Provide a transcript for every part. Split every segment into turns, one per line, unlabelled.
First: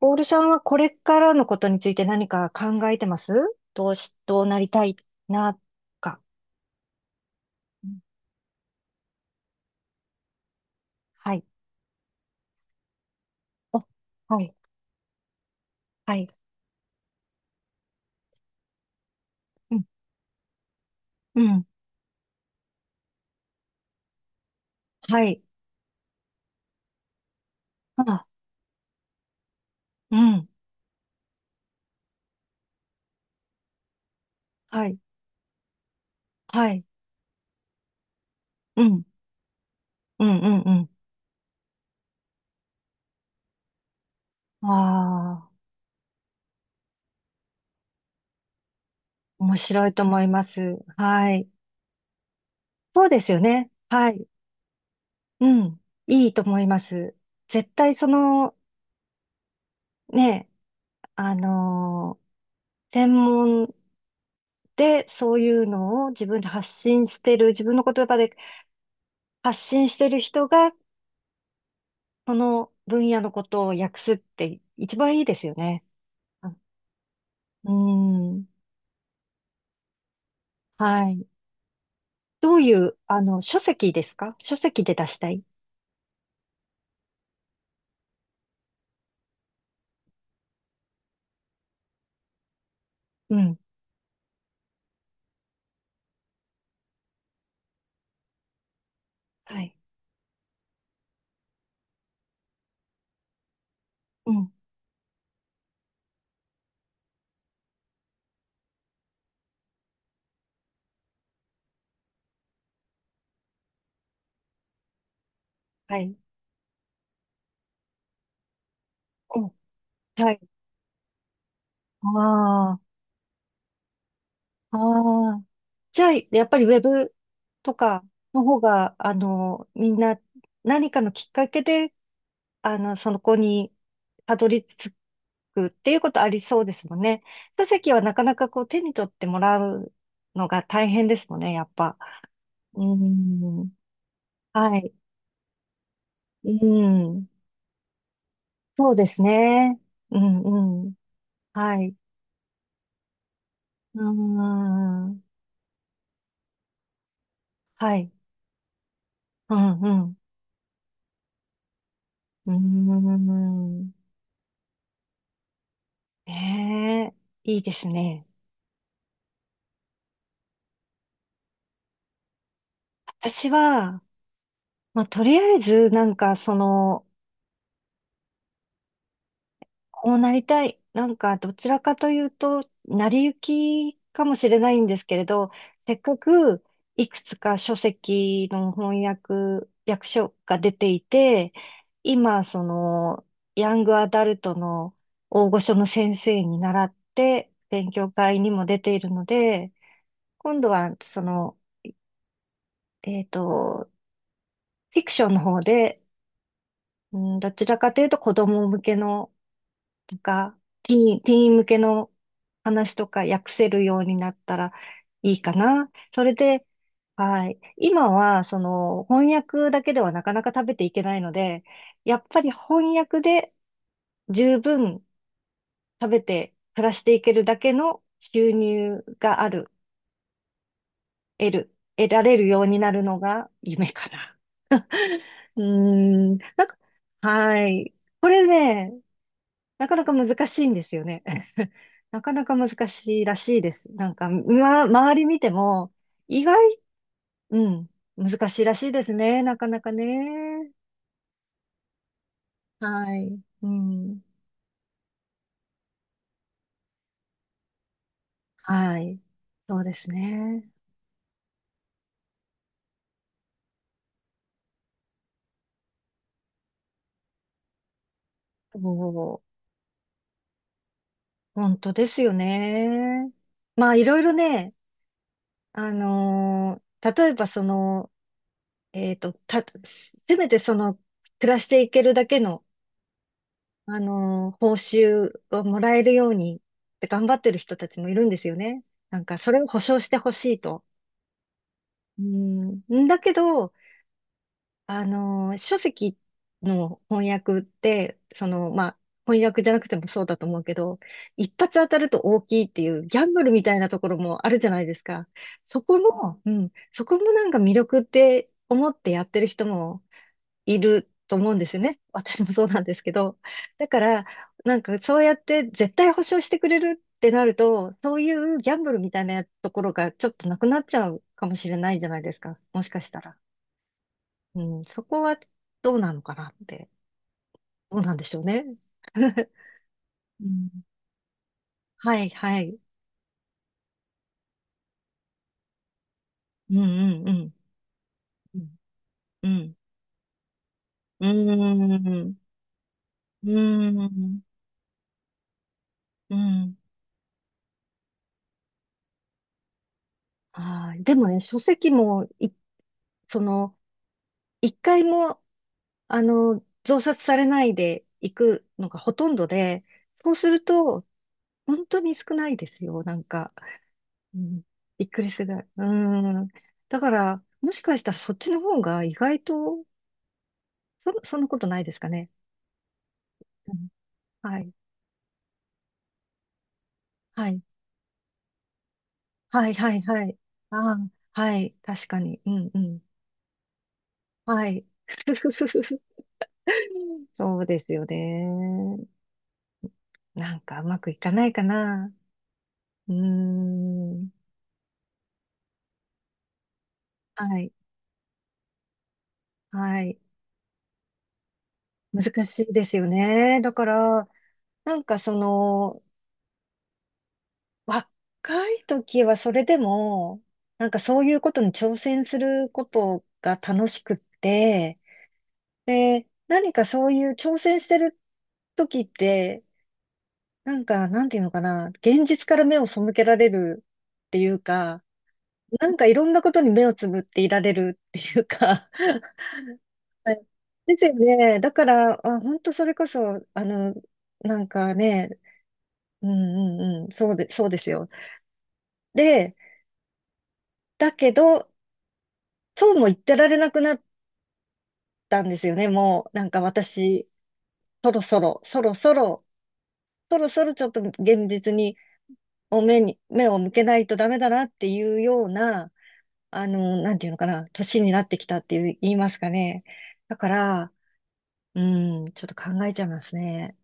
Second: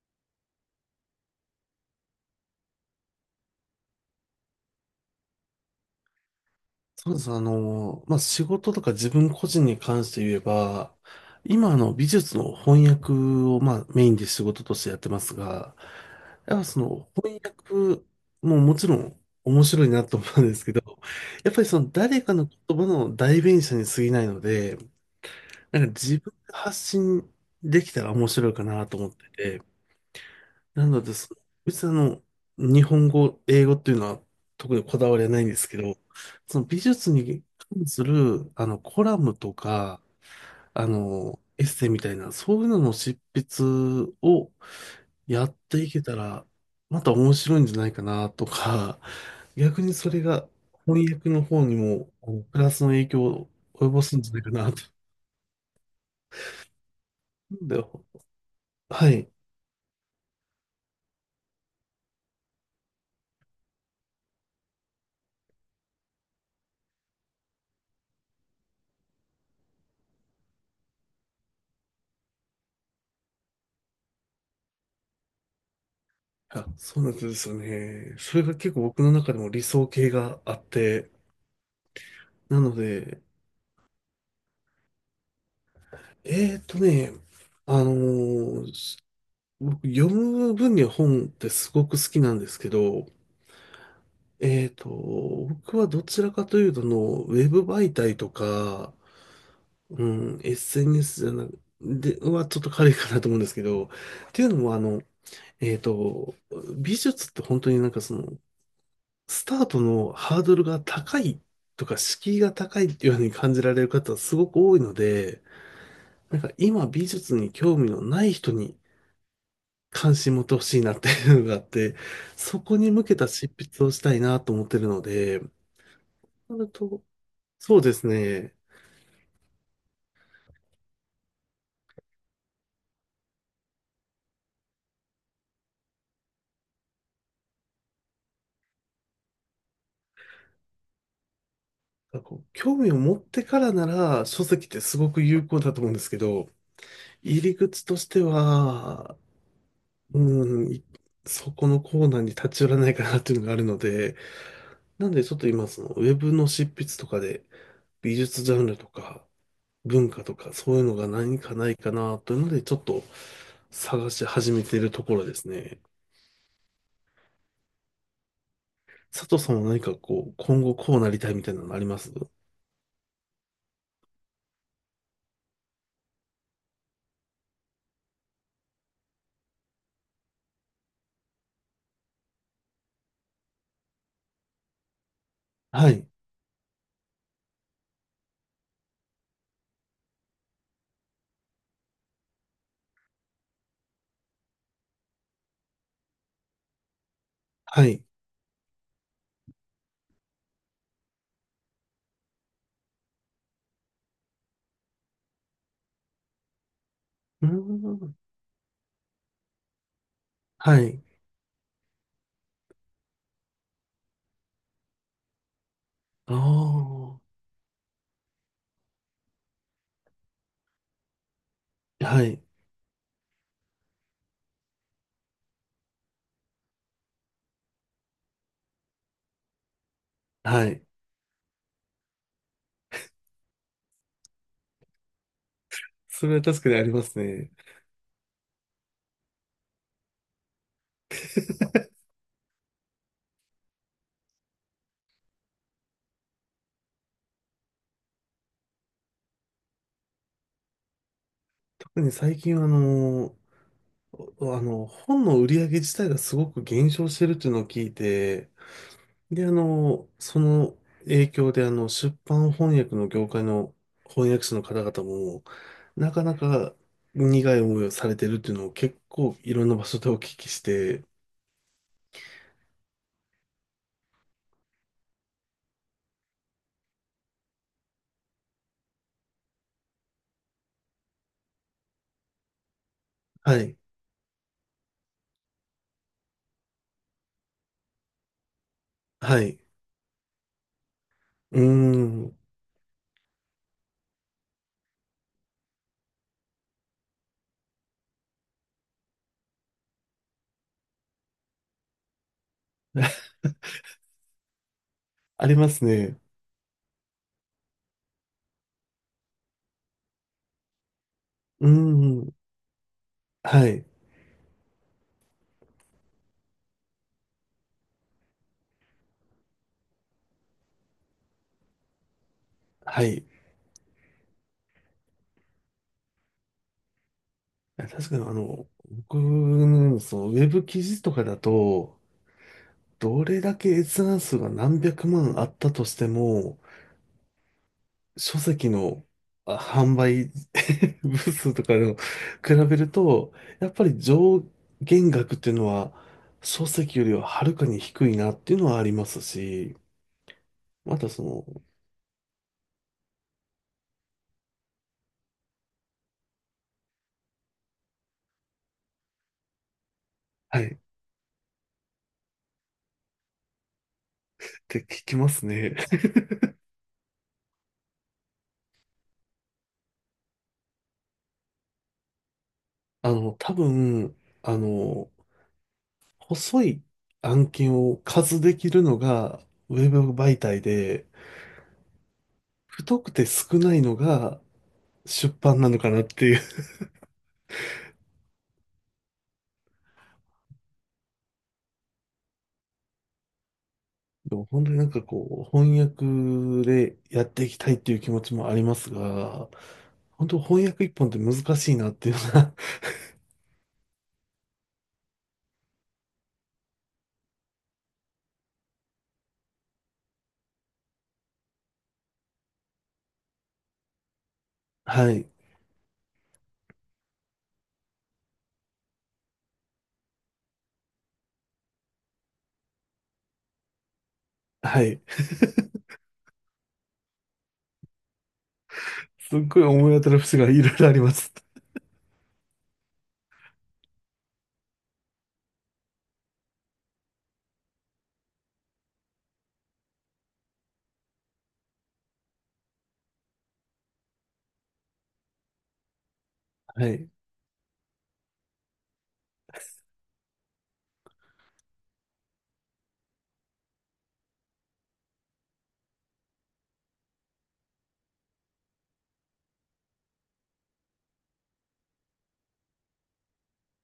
ボールさんはこれからのことについて何か考えてます。どうなりたいな、か。
そうです。
うん。
仕事とか自分個人に関して言えば、
はい。
今美術の翻訳を、ま
お、
あメインで
は
仕
い、
事としてやってますが、
はい。
やっぱその翻訳ももちろん面
うん、
白いなと思うんですけど、
う
やっぱ
ん、
りその誰かの言葉の代弁者に過ぎないので、
はい。
なんか自分で発信できたら
あ、
面白いかなと思ってて、
うん、
なので、別に日本語、英語っていうのは特に
はい、
こだわりはないんですけど、その
は
美
い。
術に関する、
う
コ
ん、
ラムとか、
うん、うん、う
エッセイみたいな、そういうのの執筆を
ん。
や
ああ、
っていけたら、また面白いんじゃないかなとか、
面
逆
白い
に
と
そ
思
れ
いま
が
す。
翻訳
は
の
い。
方にも、プラスの
そ
影
うで
響
すよ
を
ね。
及ぼ
は
すん
い。
じゃないかなと。
うん、いいと思います。
なん
絶
で
対
はい。
ね、あのー専門でそういうのを自分で発信してる、自分の言葉で発信してる人が、その分野のことを訳すって一番いいですよね。あ、
あ、そうなんですよ
う
ね。それ
ん。
が結構僕の中でも理想形があっ
は
て、
い。ど
な
うい
の
う、
で、
書籍ですか。書籍で出したい。
えーっとね、あのーす僕、読む分には本ってすごく好きなんですけど、
うん。
えーっと、僕はどちらかというとの、ウェブ媒体とか、
はい。
うん、SNS じゃなく、で、はちょっと軽いかなと思うんですけど、っ
う
ていう
ん。
のもえーっと、美術って本当になんかその、スタートのハードルが高いとか、敷居が高いっていうように感じられる方はすごく多いので、
はい。
なんか今美術に興味のない人に
うん。
関
は
心
い。
持ってほしいなっていうのがあって、
あ
そこ
あ。
に向けた執筆をしたいなと思っ
あ
てるので、
あ。じゃあ、やっ
な
ぱりウ
る
ェ
と、
ブと
そうで
か
す
の
ね。
方が、みんな何かのきっかけでそこにたどり着くっていうことありそうですもんね。書籍はなかなかこう手に取ってもらうのが大変ですもんね、やっぱ。
なんかこう興
うー
味を持ってか
ん。
らなら書籍っ
は
て
い。
すごく有効だと思うんですけ
う
ど、
ん。
入り口として
そうで
は、
すね。う
うん、
ん、
い
うん。
そこの
はい。
コーナーに立ち寄らないかなっていうのがあるの
うー
で、なん
ん。
でちょっと今そのウェブの執筆とかで
はい。
美術ジャンルとか
うん、う
文
ん。
化とかそういうのが何かないかなというの
う
で、ちょっと
ーん。
探し始めているところですね。
ねえ、いいですね。
佐藤さんは何かこう、今後こうなりたいみたいなのあります？
私は、まあ、とりあえず、なんか、その、こうなりたい。なんか、どちらかというと、成り行きかもしれないんですけれど、
は
せっ
い。
かくいくつか書籍の翻訳、訳書が出ていて、今、その、ヤングアダルトの大御所の先生に習って、
は
勉
い。
強会にも出ているので、今度は、その、えっと、フィクションの方で、うん、
うー
どちらかというと
ん。
子供向けのなんか、
は
ティ
い。
ーン、ティーン向けの話とか訳せるようになったらいいかな。それ
あ
で、
あ。
はい。今は、その、翻訳だけではなかなか食べていけないので、や
は
っぱ
い。
り翻訳で十分食べて暮らしていけるだけの収入がある、
はい。
得る、得られるようになるのが夢かな。うー
それ
ん、
は確
なん
かに
か、
ありますね。
はい。これね、なかなか難しいんですよね。なかなか難しいらしいです。なんか、ま、周り見ても、意外、うん、難しいらしいですね。なかなかね。
特に最近はあ
は
の、
い。うん。
おあの、本の売り上げ自体がすごく減少してるっていうのを聞いて、
はい。
で、
そうです
そ
ね。
の影響で、出版翻訳の業界の翻訳者の方々も、なかなか苦い思いをされてるっていうのを
そ
結構
う、
いろんな場所でお聞きして、
本当ですよね。まあ、いろいろね、例えばせめて暮らしていけるだけの
はい、
報酬をもらえるようにって頑張ってる人たちもいるんですよね。なんか、
は
そ
い、
れを保証してほしいと。
うー
う
ん、
ん、んだけど、書籍の翻訳って、まあ、翻訳じゃなくてもそうだと思うけど、一発当たると大きいっていうギャンブルみたいなところもあるじゃないですか。
ありま
そ
す
こ
ね。
も、うん、そこもなんか魅力って思ってやってる人もいると思うんで
うー
すよね。
ん、
私もそうなんですけど。
はい、
だから、なんかそうやって絶対保証してくれるってなると、そういうギャンブルみたいなところがちょっとなくなっちゃうかもしれないじゃないですか。もしか
は
した
い。
ら。うん、そこはどうなのかなって。どう
確
なん
かに、
でしょうね。
僕 の、そのウ
う
ェブ
ん、
記事とかだと、
はい、はい。
どれだけ閲覧数が何百万あったとしても、
うん、うん、うん。
書籍の
うん、
販売 部
うん、
数とかでも
うん、
比べると、
う
やっぱり
ん。
上限額っていうのは
う
書
ん。
籍よりははるかに低いなっていうのはありますし、
は
ま
い。
た
で
そ
もね、
の、
書籍もその、一回も増刷されないでいくのがほとんどで、そうす
は
る
い、っ
と、本当に少ないですよ、なんか。うん、
て聞
びっ
き
く
ま
りする
す
ぐらい。
ね。
うん。だから、もしかしたらそっちの方が意外と、そんなことないですかね。
多
うん、
分、あ
はい。
の、細い
は
案
い。
件を数できるのが
はい、
ウェ
はい、
ブ
はい。
媒体
あ
で、
あ、はい。確かに。うん、う
太
ん。
くて少ないのが
はい。ふ
出
ふ
版
ふ
なの
ふ
か
ふ。
なっていう。
そうですよね。なんかうまくいかないかな。うーん。
でも本当になんかこう、翻訳でやっていき
は
た
い。
いっていう気持ちもありますが、
はい。
本当翻訳一本って難しいなっていうの
難
が
しいですよね。だから、なんか若い時はそれでも、なんかそういうことに挑戦することが楽しくっ て、
はい、
で、何かそういう挑戦してる時って、なんか、なんていうのかな、現実から目を背けられるっていう
はい。
か、なんかいろんなことに目をつぶっていられるっていうか、
すっごい思い当 たる
は
節
い
がいろいろあ
で
り
す
ま
よ
す。
ね。だから、あ、本当それこそ、なんかね、うんうんうん、そうですよ。で、だけど、そうも言ってられなくなったんですよね、もう。なんか
はい。
私、そろそろ、そろそろ、そろそろちょっと現実に、お目に、目を向けないとダメだなっていうような、なんていうのかな、年になってきたっていう、言いますかね。だから、うん、ちょっと考えちゃいますね。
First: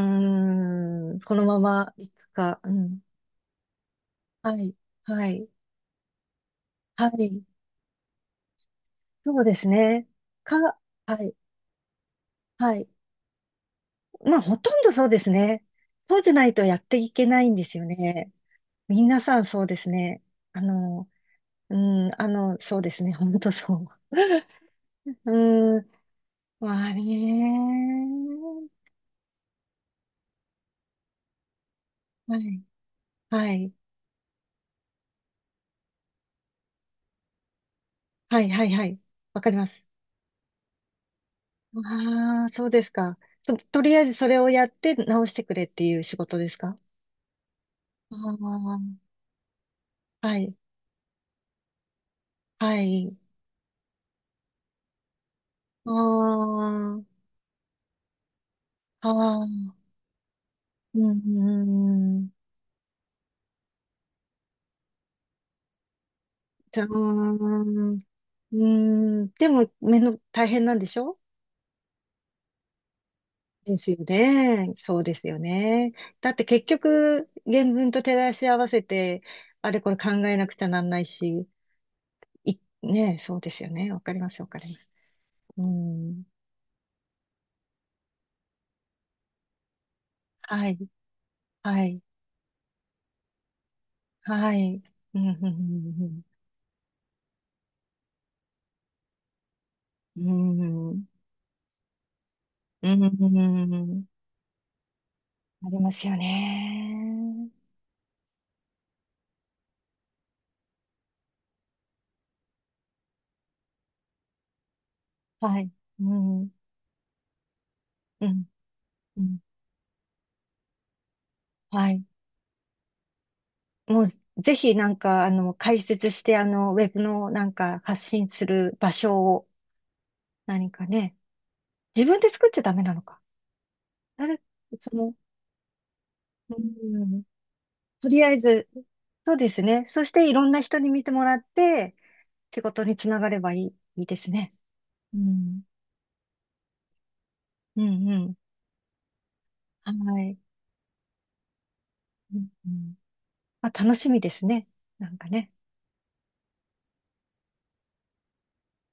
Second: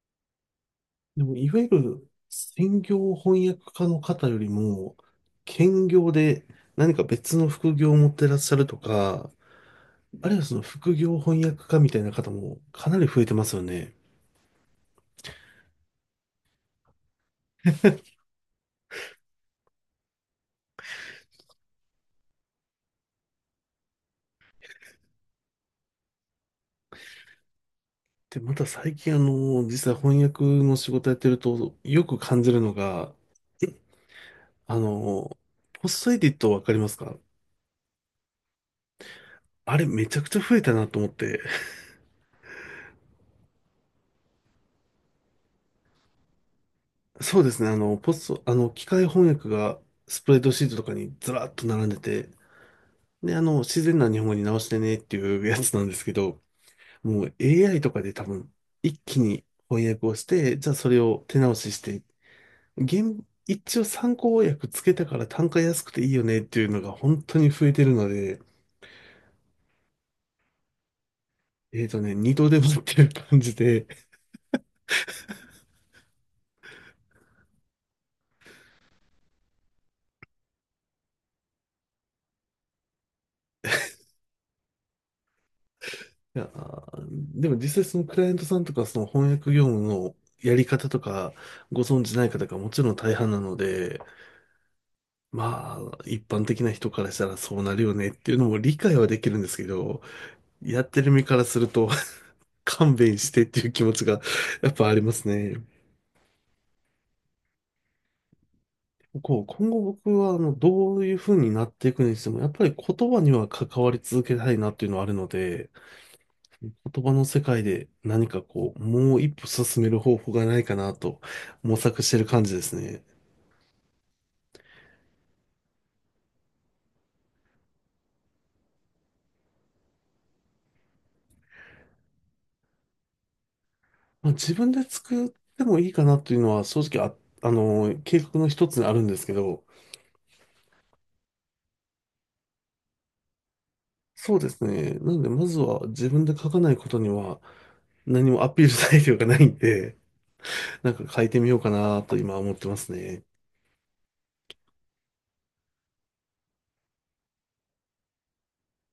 うん、
で
こ
も、
の
い
ま
わゆ
まい
る
くか、う
専
ん。
業翻訳家の方より
はい、
も、
はい、
兼業で何か
は
別
い、
の副業を持ってらっしゃるとか、
そうですね。
あるいはその
か、
副業
はい。
翻訳家みたいな方も
はい。
かなり増えてますよね。
まあ、ほとんどそうですね。そうじゃないとやっていけないんですよね。皆さんそうですね。あの、うん、そうですね。本当そう。うん、まあ
で、また
ね。
最近実は翻訳の仕事やってると、よく
は
感じる
い。
のが、
はい。
あの、ポストエディットわかりますか？
はい、はい、はい。わかりま
あ
す。
れめちゃくちゃ増えたなと思って。
ああ、そうですか。とりあえずそれをやって直してくれっていう仕事ですか。
そうですね、あの、ポスト、あの、機
ああ、
械翻訳がスプ
は
レッド
い、
シートとかにずらっと並んでて、
はい。
で、自然な日本語に直してねっていうやつなん
あ
ですけど、
あ、
もう AI とかで多分、一気
あ
に
あ、
翻訳をして、じゃあそ
う
れ
ん、
を手
う
直しして
ん、うん。
一応参考訳つけたから単価安くていいよねっていう
じ
の
ゃー
が本当に増えてる
ん。う
ので、
ーん。でも、目の大変なんでしょ。
えっとね、二度でもっていう感じ
で
で、
すよね。そうですよね。だって結局、原文と照らし合わせて、あれこれ考えなくちゃなんないし、ねえ、そうですよね。わかります、わかります。うん。
いやー、でも実際そのクライアントさんとかその翻訳業務のやり
はい、
方とかご
はい、
存知ない方がもちろん大半なので、
はい。うん、う
まあ、
ん、
一般的な人からしたらそうなるよねっていうのも理解はできるんですけど、
う
やっ
ん、う
て
ん。
る身からすると
う
勘
ん、う
弁してっていう
んう
気持ち
ん
がやっぱありますね。
ありますよね。
こう、今後僕は、どういう風になっていくにしても、やっぱり言葉には関わり続けたいなっていうのはあるの
はい、
で、
うん、
言葉の世界で
う
何か
ん、
こう、も
う
う一
ん。
歩進める方法がないかなと模
は
索
い。
してる感じですね。
もうぜひなんか、解説して、ウェブのなんか発信する場所を何かね、自分で作っちゃダメなのか。
まあ、
誰、
自分で
その、
作ってもいいかなというの
う
は正直あ、
ん、
あの、
と
計
りあえ
画の
ず、
一つにあるんですけ
そうです
ど、
ね。そしていろんな人に見てもらって、仕事につながればいい、いいです
そうで
ね。
すね。な
う
ので、まず
ん。
は自分で書かないことには
うんう
何
ん。
もアピール材料がないん
は
で、
い。
なんか書いてみようかなと今
うん
思っ
う
てます
ん、
ね。
まあ、楽しみですね。なんかね。